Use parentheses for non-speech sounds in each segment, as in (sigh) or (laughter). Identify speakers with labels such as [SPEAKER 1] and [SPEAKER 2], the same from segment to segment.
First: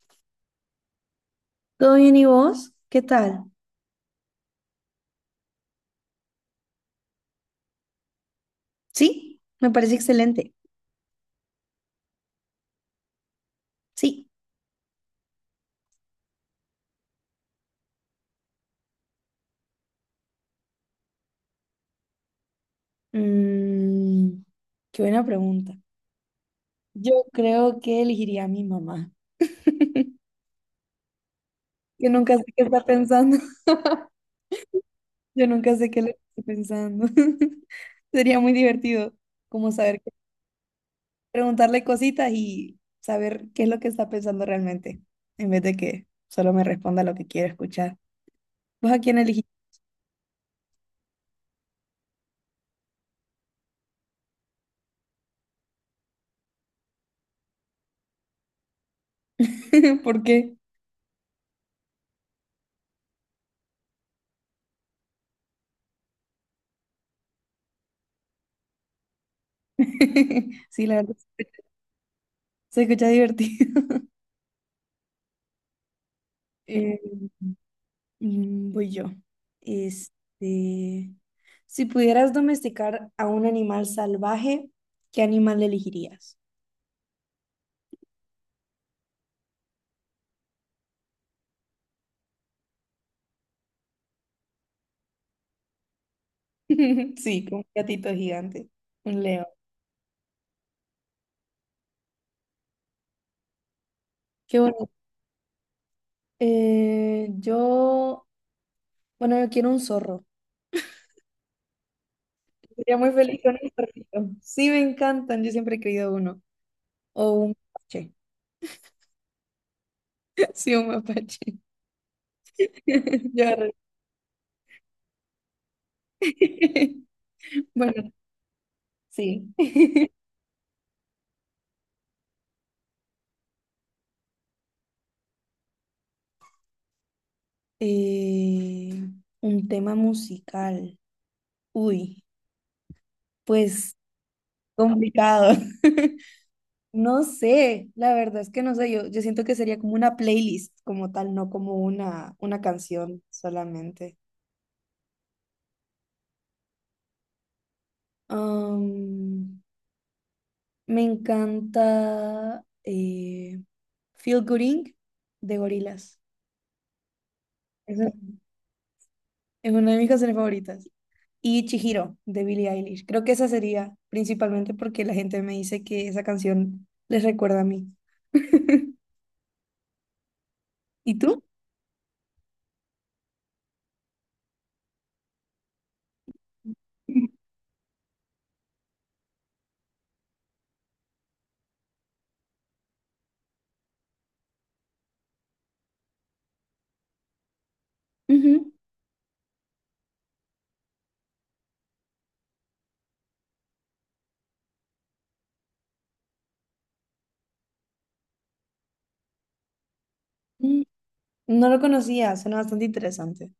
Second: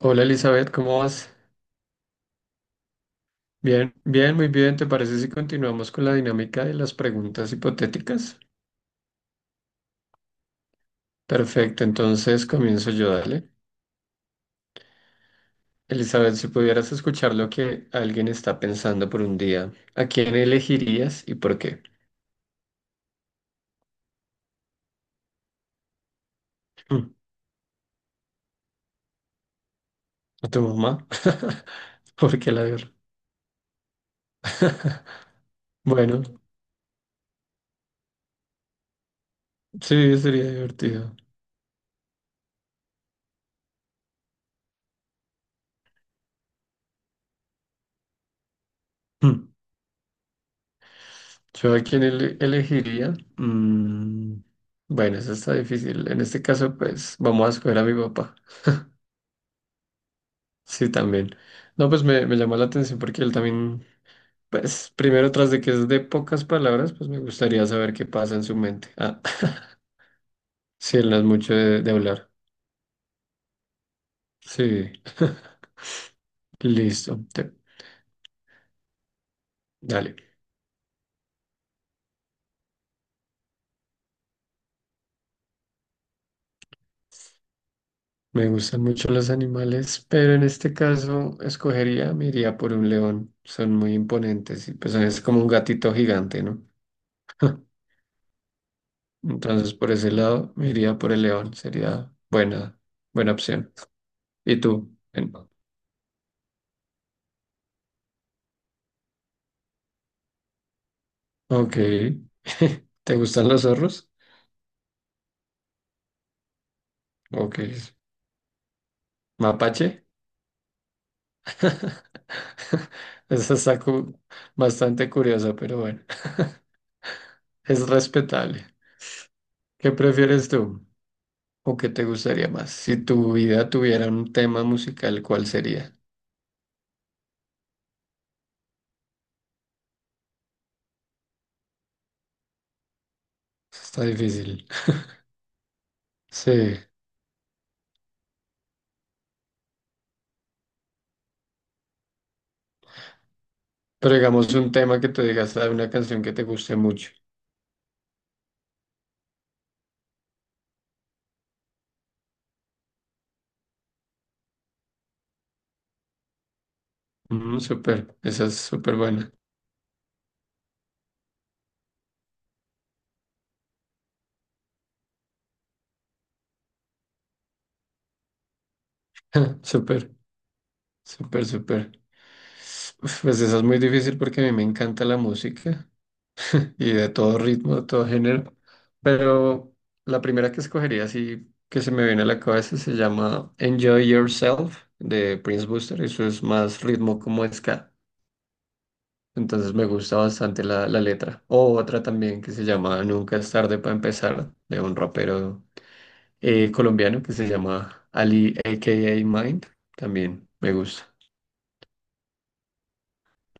[SPEAKER 1] Hola Elizabeth, ¿cómo vas?
[SPEAKER 2] ¿Todo bien y vos? ¿Qué tal?
[SPEAKER 1] Bien, muy bien. ¿Te parece si continuamos con la dinámica de las preguntas hipotéticas?
[SPEAKER 2] Sí, me parece excelente.
[SPEAKER 1] Perfecto, entonces comienzo yo, dale.
[SPEAKER 2] Sí.
[SPEAKER 1] Elizabeth, si pudieras escuchar lo que alguien está pensando por un día, ¿a quién elegirías y por qué?
[SPEAKER 2] Mm, qué buena pregunta.
[SPEAKER 1] Mm.
[SPEAKER 2] Yo creo que elegiría a mi mamá. (laughs)
[SPEAKER 1] ¿A tu mamá? (laughs)
[SPEAKER 2] Yo nunca
[SPEAKER 1] ¿Por
[SPEAKER 2] sé
[SPEAKER 1] qué la
[SPEAKER 2] qué está
[SPEAKER 1] verdad?
[SPEAKER 2] pensando. (laughs)
[SPEAKER 1] (laughs)
[SPEAKER 2] Yo nunca sé qué le
[SPEAKER 1] Bueno,
[SPEAKER 2] estoy pensando. (laughs) Sería muy divertido como saber,
[SPEAKER 1] sí, sería divertido.
[SPEAKER 2] preguntarle cositas y saber qué es lo que está pensando realmente, en vez de que solo me responda lo que quiero escuchar. ¿Vos a quién elegís?
[SPEAKER 1] Mm, ¿yo a quién elegiría? Bueno, eso está difícil. En este caso, pues vamos a escoger a mi papá.
[SPEAKER 2] (laughs) ¿Por qué?
[SPEAKER 1] Sí, también. No, pues me llamó la atención porque él también, pues primero tras de que es de pocas palabras, pues me gustaría saber qué pasa en su mente. Ah,
[SPEAKER 2] (laughs)
[SPEAKER 1] (laughs)
[SPEAKER 2] Sí, la
[SPEAKER 1] sí, él
[SPEAKER 2] verdad,
[SPEAKER 1] no es mucho de hablar.
[SPEAKER 2] se escucha divertido.
[SPEAKER 1] Sí, (laughs)
[SPEAKER 2] Eh,
[SPEAKER 1] listo.
[SPEAKER 2] voy yo.
[SPEAKER 1] Dale.
[SPEAKER 2] Este, si pudieras domesticar a un animal salvaje, ¿qué animal elegirías?
[SPEAKER 1] Me gustan mucho los animales, pero en este caso escogería, me iría por un león. Son muy imponentes y pues es como un gatito gigante, ¿no?
[SPEAKER 2] (laughs) Sí, como un
[SPEAKER 1] (laughs)
[SPEAKER 2] gatito gigante, un león.
[SPEAKER 1] Entonces por ese lado me iría por el león. Buena opción. ¿Y
[SPEAKER 2] Qué bonito.
[SPEAKER 1] tú?
[SPEAKER 2] Eh, yo, bueno, yo quiero un zorro.
[SPEAKER 1] Ok.
[SPEAKER 2] Sería
[SPEAKER 1] (laughs)
[SPEAKER 2] muy
[SPEAKER 1] ¿Te
[SPEAKER 2] feliz
[SPEAKER 1] gustan
[SPEAKER 2] con
[SPEAKER 1] los
[SPEAKER 2] un
[SPEAKER 1] zorros?
[SPEAKER 2] zorrito. Sí, me encantan. Yo siempre he querido uno. O un
[SPEAKER 1] Ok.
[SPEAKER 2] mapache.
[SPEAKER 1] ¿Mapache?
[SPEAKER 2] (laughs) Sí, un mapache.
[SPEAKER 1] (laughs)
[SPEAKER 2] (laughs) Yo
[SPEAKER 1] Esa
[SPEAKER 2] arre.
[SPEAKER 1] está cu- bastante curiosa, pero bueno,
[SPEAKER 2] (laughs)
[SPEAKER 1] (laughs) es
[SPEAKER 2] Bueno,
[SPEAKER 1] respetable.
[SPEAKER 2] sí.
[SPEAKER 1] ¿Qué
[SPEAKER 2] (laughs)
[SPEAKER 1] prefieres tú? ¿O qué te gustaría más? Si tu vida tuviera un tema musical, ¿cuál sería?
[SPEAKER 2] Eh, un tema musical. Uy, pues
[SPEAKER 1] Está difícil.
[SPEAKER 2] complicado. (laughs)
[SPEAKER 1] Sí,
[SPEAKER 2] No sé, la verdad es que no sé, yo siento que sería como una playlist como tal, no como una canción
[SPEAKER 1] pero
[SPEAKER 2] solamente.
[SPEAKER 1] digamos un tema que tú digas de una canción que te guste mucho.
[SPEAKER 2] Am, me encanta Feel Good Inc. de Gorillaz.
[SPEAKER 1] Mm,
[SPEAKER 2] Es,
[SPEAKER 1] súper,
[SPEAKER 2] un-
[SPEAKER 1] esa es súper buena.
[SPEAKER 2] es una de mis canciones favoritas. Y Chihiro de Billie Eilish. Creo que esa sería principalmente porque la gente me dice que esa canción les recuerda a mí. (laughs)
[SPEAKER 1] (laughs) Súper,
[SPEAKER 2] ¿Y tú?
[SPEAKER 1] súper. Uf, pues esa es muy difícil porque a mí me encanta la música y de todo ritmo, de todo género. Pero la primera que escogería, así que se me viene a la cabeza, se llama Enjoy Yourself de Prince Buster. Eso es más ritmo como ska.
[SPEAKER 2] Ujú.
[SPEAKER 1] Entonces me gusta bastante la letra. O otra también que se llama Nunca es tarde para empezar, de un rapero colombiano que se llama Ali, a.k.a. Mind. También me
[SPEAKER 2] Mm,
[SPEAKER 1] gusta.
[SPEAKER 2] No lo conocía, suena bastante interesante.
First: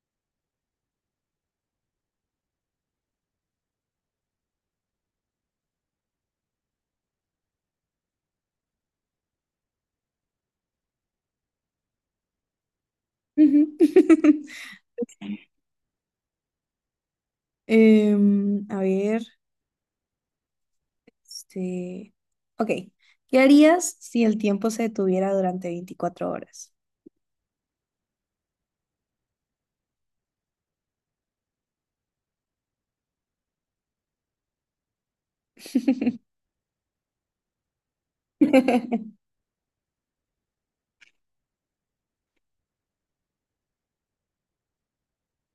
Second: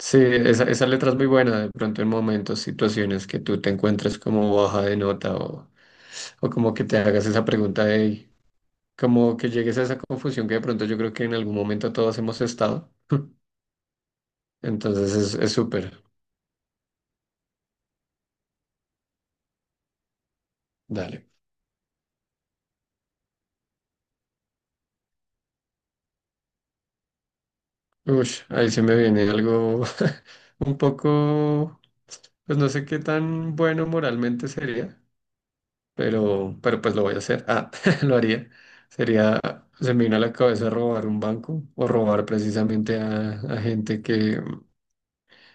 [SPEAKER 1] Sí, esa letra es muy buena. De pronto en momentos, situaciones que tú te encuentres como baja de nota o como que te hagas esa pregunta de, como que llegues a esa confusión que de pronto yo creo que en algún momento todos hemos estado. (laughs)
[SPEAKER 2] Ujú. (laughs)
[SPEAKER 1] Entonces es súper.
[SPEAKER 2] A ver,
[SPEAKER 1] Dale.
[SPEAKER 2] este... Ok, ¿qué harías si el tiempo se detuviera durante 24 horas?
[SPEAKER 1] Uy, ahí se me viene algo (laughs) un poco, pues no sé qué tan bueno moralmente sería,
[SPEAKER 2] (laughs)
[SPEAKER 1] pero pues lo voy a hacer. Ah, (laughs) lo haría. Sería, se me vino a la cabeza robar un banco o robar precisamente a gente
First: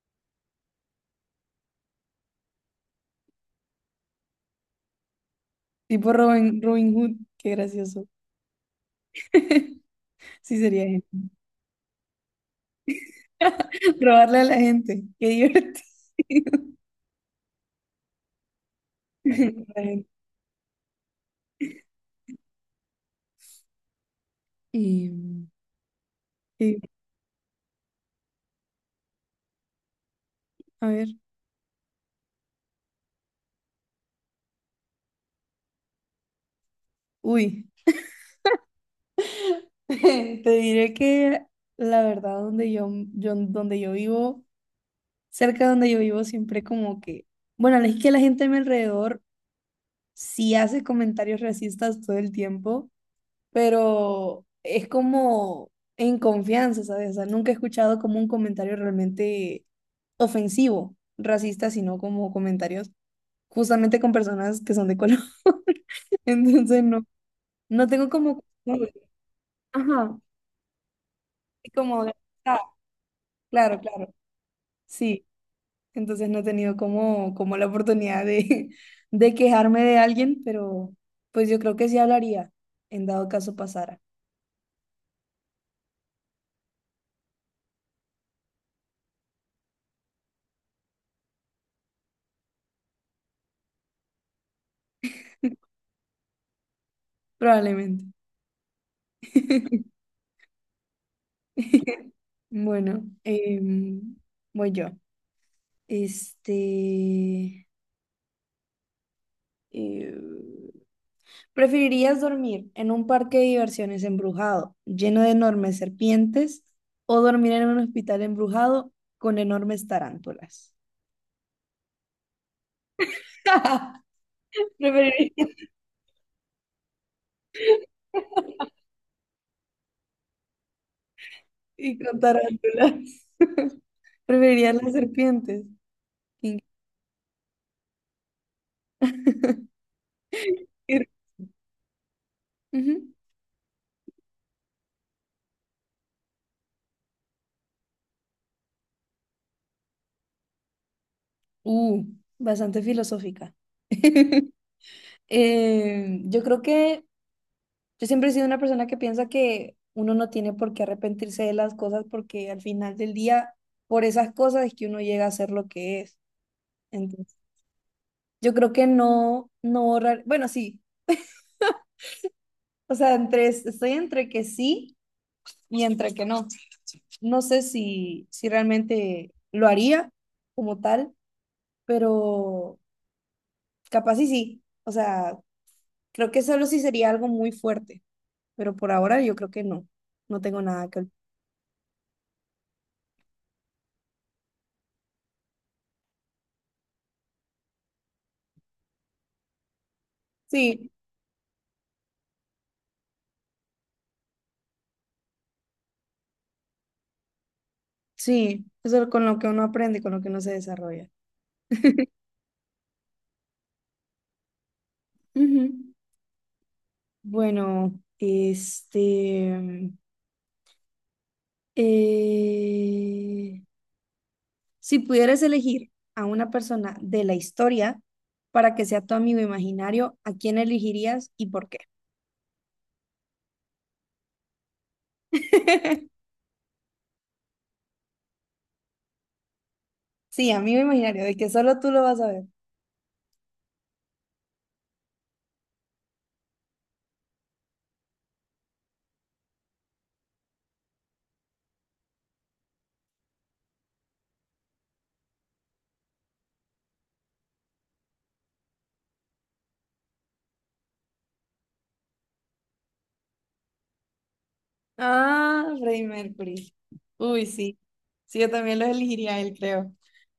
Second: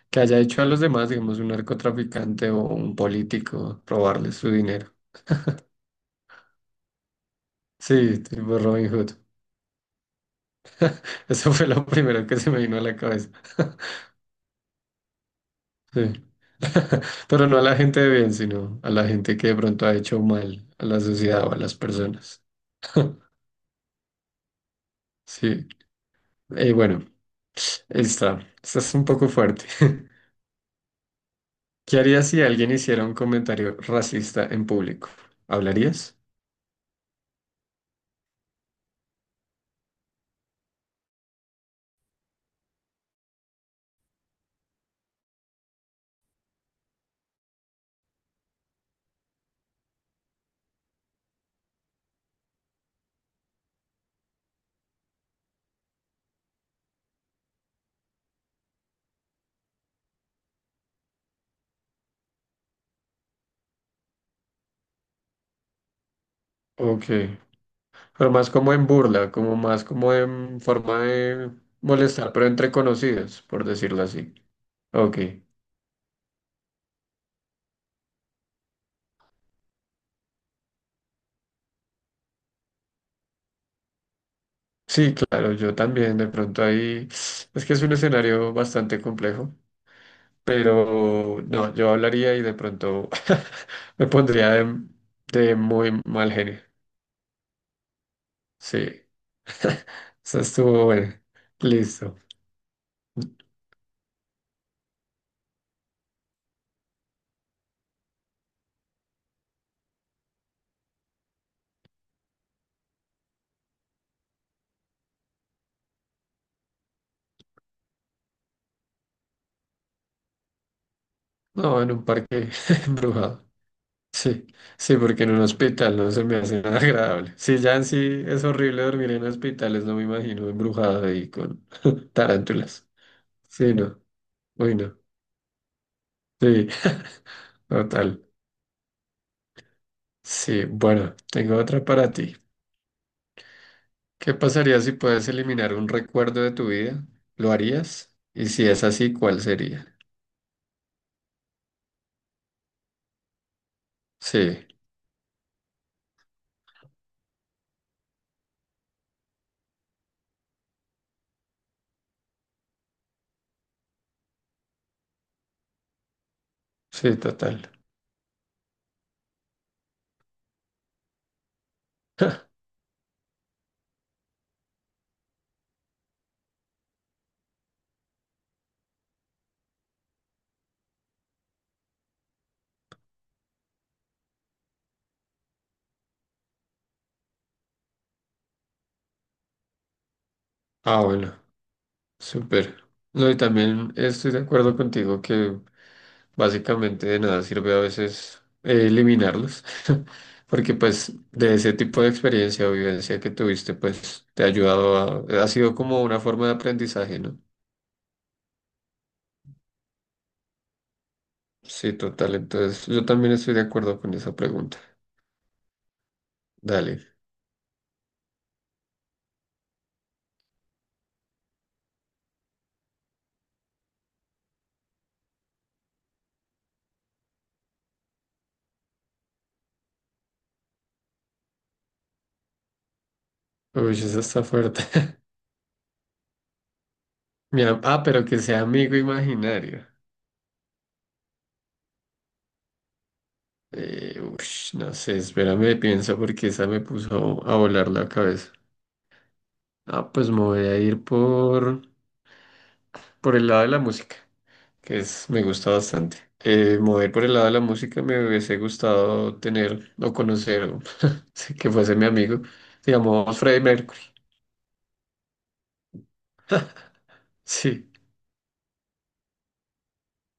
[SPEAKER 1] que haya hecho a los demás, digamos, un narcotraficante o un político, robarles su dinero.
[SPEAKER 2] Tipo Robin Hood, qué gracioso.
[SPEAKER 1] Sí, tipo Robin Hood.
[SPEAKER 2] (laughs) Sí sería genial.
[SPEAKER 1] (laughs) Eso fue lo primero que se me vino a la cabeza. (laughs)
[SPEAKER 2] (laughs) Robarle a la gente, qué divertido.
[SPEAKER 1] Sí. (laughs) Pero no a la gente de bien, sino a la gente que de pronto ha
[SPEAKER 2] (laughs)
[SPEAKER 1] hecho mal a la sociedad o a las personas. (laughs)
[SPEAKER 2] Em,
[SPEAKER 1] Sí.
[SPEAKER 2] sí,
[SPEAKER 1] Bueno, esta es un poco fuerte. (laughs)
[SPEAKER 2] a ver,
[SPEAKER 1] ¿Qué harías si alguien hiciera un comentario racista en público? ¿Hablarías?
[SPEAKER 2] uy. (laughs) Te diré que la verdad yo donde yo vivo, cerca de donde yo vivo, siempre como que, bueno, es que la gente a mi alrededor sí hace comentarios racistas todo el tiempo, pero es como en confianza, ¿sabes? O sea, nunca he escuchado como un comentario realmente ofensivo, racista, sino como comentarios justamente con personas que son de color. (laughs) Entonces no,
[SPEAKER 1] Ok.
[SPEAKER 2] no tengo
[SPEAKER 1] Pero
[SPEAKER 2] como,
[SPEAKER 1] más como en
[SPEAKER 2] costumbre.
[SPEAKER 1] burla, como más como
[SPEAKER 2] Ajá,
[SPEAKER 1] en forma de
[SPEAKER 2] y como,
[SPEAKER 1] molestar, pero
[SPEAKER 2] ah,
[SPEAKER 1] entre conocidos, por
[SPEAKER 2] claro,
[SPEAKER 1] decirlo
[SPEAKER 2] claro.
[SPEAKER 1] así. Ok.
[SPEAKER 2] Sí, entonces no he tenido como, la oportunidad de, (laughs) de quejarme de alguien, pero pues yo creo que sí hablaría, en dado caso pasara,
[SPEAKER 1] Sí, claro, yo también de pronto ahí, es que es un escenario bastante complejo, pero no, yo hablaría y de pronto (laughs) me pondría de muy mal genio.
[SPEAKER 2] probablemente.
[SPEAKER 1] Sí,
[SPEAKER 2] (laughs)
[SPEAKER 1] eso estuvo bueno. Listo.
[SPEAKER 2] Bueno, voy yo. Este, eh, ¿Preferirías dormir en un parque de diversiones embrujado, lleno de enormes serpientes, o dormir en un hospital embrujado con enormes tarántulas?
[SPEAKER 1] No, en un parque (laughs) embrujado.
[SPEAKER 2] (laughs)
[SPEAKER 1] Sí, sí, porque en un
[SPEAKER 2] Preferiría.
[SPEAKER 1] hospital no se me hace nada agradable. Sí, ya en sí es horrible dormir en hospitales, no me imagino embrujado ahí con
[SPEAKER 2] Y
[SPEAKER 1] (laughs)
[SPEAKER 2] con
[SPEAKER 1] tarántulas.
[SPEAKER 2] tarántulas.
[SPEAKER 1] Sí,
[SPEAKER 2] (laughs)
[SPEAKER 1] no,
[SPEAKER 2] Preferiría
[SPEAKER 1] uy,
[SPEAKER 2] las
[SPEAKER 1] no.
[SPEAKER 2] serpientes. Qué
[SPEAKER 1] Sí, (laughs) total. Sí,
[SPEAKER 2] increíble.
[SPEAKER 1] bueno, tengo otra para ti.
[SPEAKER 2] Ujú.
[SPEAKER 1] ¿Qué pasaría si puedes eliminar un recuerdo de tu vida? ¿Lo harías? Y si es así, ¿cuál sería?
[SPEAKER 2] Uh, bastante filosófica. (laughs)
[SPEAKER 1] Sí,
[SPEAKER 2] Yo creo que yo siempre he sido una persona que piensa que uno no tiene por qué arrepentirse de las cosas porque al final del día, por esas cosas es que uno llega a ser lo que es.
[SPEAKER 1] sí,
[SPEAKER 2] Entonces,
[SPEAKER 1] total.
[SPEAKER 2] yo creo que no, no borrar, bueno, sí,
[SPEAKER 1] (laughs)
[SPEAKER 2] o sea, estoy entre que sí y entre que no. No sé si realmente lo haría como tal pero capaz y sí. O sea, creo que solo sí sería algo muy fuerte, pero por ahora yo creo que no. No tengo nada
[SPEAKER 1] Ah,
[SPEAKER 2] que...
[SPEAKER 1] bueno, súper. No, y también estoy de acuerdo contigo que básicamente de nada sirve a veces eliminarlos, (laughs) porque
[SPEAKER 2] Sí,
[SPEAKER 1] pues de ese tipo de experiencia o vivencia que tuviste, pues te ha ayudado ha sido como una forma de aprendizaje, ¿no?
[SPEAKER 2] sí, eso es con lo que uno aprende, con lo que uno se desarrolla.
[SPEAKER 1] Sí,
[SPEAKER 2] (laughs)
[SPEAKER 1] total. Entonces, yo también estoy de acuerdo con esa pregunta.
[SPEAKER 2] Ujú.
[SPEAKER 1] Dale.
[SPEAKER 2] Bueno, eh, si pudieras elegir a una persona de la historia para que sea tu amigo imaginario, ¿a quién elegirías y por qué?
[SPEAKER 1] Uy, eso está fuerte. (laughs)
[SPEAKER 2] (laughs)
[SPEAKER 1] Pero que sea amigo imaginario.
[SPEAKER 2] Sí, amigo imaginario, de que solo tú lo vas a ver.
[SPEAKER 1] Ush, no sé, espérame, pienso porque esa me puso a volar la cabeza. Ah, pues me voy a ir por el lado de la música, que me gusta bastante. Me voy a ir por el lado de la música, me hubiese gustado tener o conocer, o (laughs) sí, que fuese mi amigo, digamos, Freddie Mercury.
[SPEAKER 2] Ah, Freddie Mercury. Uy, sí.
[SPEAKER 1] Sí,
[SPEAKER 2] Sí, yo también lo elegiría a él, creo. (laughs)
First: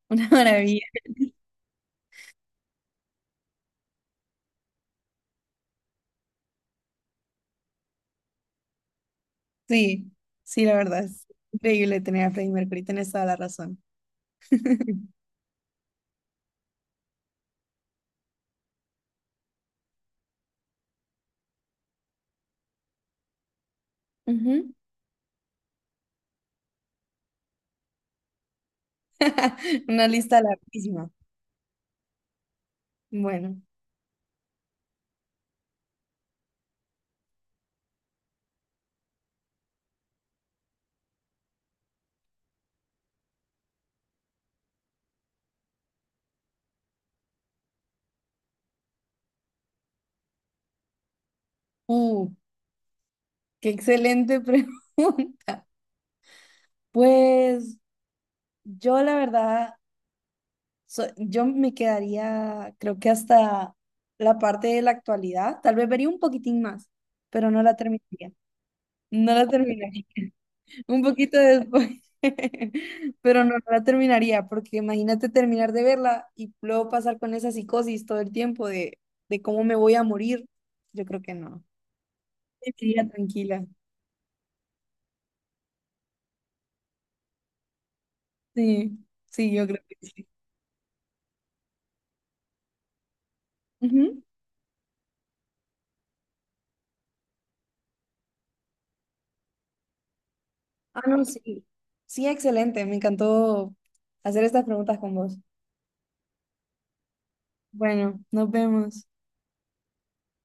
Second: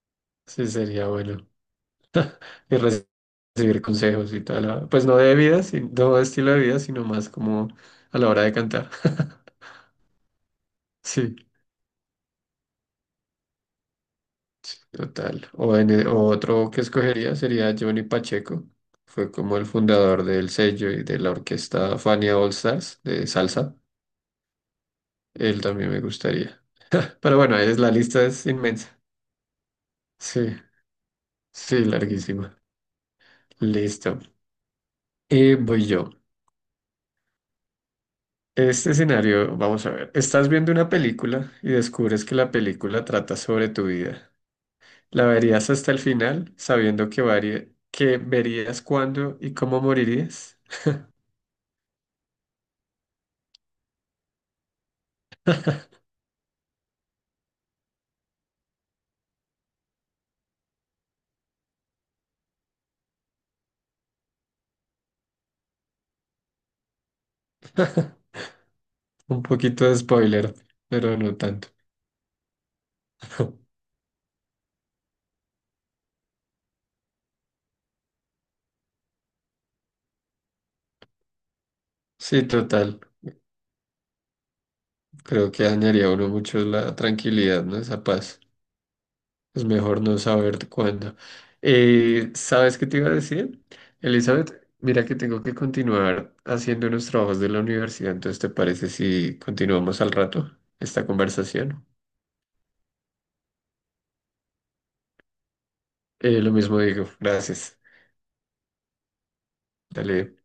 [SPEAKER 2] Una
[SPEAKER 1] sí,
[SPEAKER 2] maravilla.
[SPEAKER 1] sería bueno. Y recibir consejos y toda la, pues no de vida, no de estilo de vida, sino más como a la hora de cantar. (laughs)
[SPEAKER 2] Sí, sí, la verdad es
[SPEAKER 1] Sí,
[SPEAKER 2] increíble tener a Freddie Mercury. Tienes toda la razón.
[SPEAKER 1] total. O otro que escogería sería Johnny Pacheco. Fue como el fundador del sello y de la orquesta Fania All Stars de salsa.
[SPEAKER 2] Ujú.
[SPEAKER 1] Él también me gustaría. Pero bueno, la lista es inmensa.
[SPEAKER 2] (laughs) Una lista
[SPEAKER 1] Sí,
[SPEAKER 2] larguísima.
[SPEAKER 1] sí, larguísima.
[SPEAKER 2] Bueno.
[SPEAKER 1] Listo. Y voy yo. Este escenario, vamos a ver. Estás viendo una película y descubres que la película trata sobre tu vida. ¿La verías hasta el final, sabiendo que verías cuándo y cómo morirías?
[SPEAKER 2] Uh, qué excelente (laughs) pregunta. Pues yo la verdad, yo me quedaría, creo que hasta la parte de la actualidad. Tal vez vería un poquitín más, pero no la terminaría. No
[SPEAKER 1] Un
[SPEAKER 2] la
[SPEAKER 1] poquito de
[SPEAKER 2] terminaría.
[SPEAKER 1] spoiler,
[SPEAKER 2] Un
[SPEAKER 1] pero no
[SPEAKER 2] poquito
[SPEAKER 1] tanto.
[SPEAKER 2] después, (laughs) pero no, no
[SPEAKER 1] (laughs)
[SPEAKER 2] la terminaría, porque imagínate terminar de verla y luego pasar con esa psicosis todo el tiempo de cómo me voy a morir. Yo creo que no.
[SPEAKER 1] Sí, total.
[SPEAKER 2] Seguiría tranquila.
[SPEAKER 1] Creo que dañaría a uno mucho la tranquilidad, ¿no? Esa paz.
[SPEAKER 2] Sí, sí,
[SPEAKER 1] Es
[SPEAKER 2] yo creo que
[SPEAKER 1] mejor no
[SPEAKER 2] sí.
[SPEAKER 1] saber cuándo. ¿Sabes qué te iba a decir?
[SPEAKER 2] Ujú.
[SPEAKER 1] Elizabeth, mira que tengo que continuar haciendo unos trabajos de la universidad, entonces ¿te parece si continuamos al rato
[SPEAKER 2] Ah,
[SPEAKER 1] esta
[SPEAKER 2] no, sí.
[SPEAKER 1] conversación?
[SPEAKER 2] Sí, excelente. Me encantó hacer estas preguntas con vos.
[SPEAKER 1] Lo mismo digo, gracias.
[SPEAKER 2] Bueno, nos vemos.
[SPEAKER 1] Dale.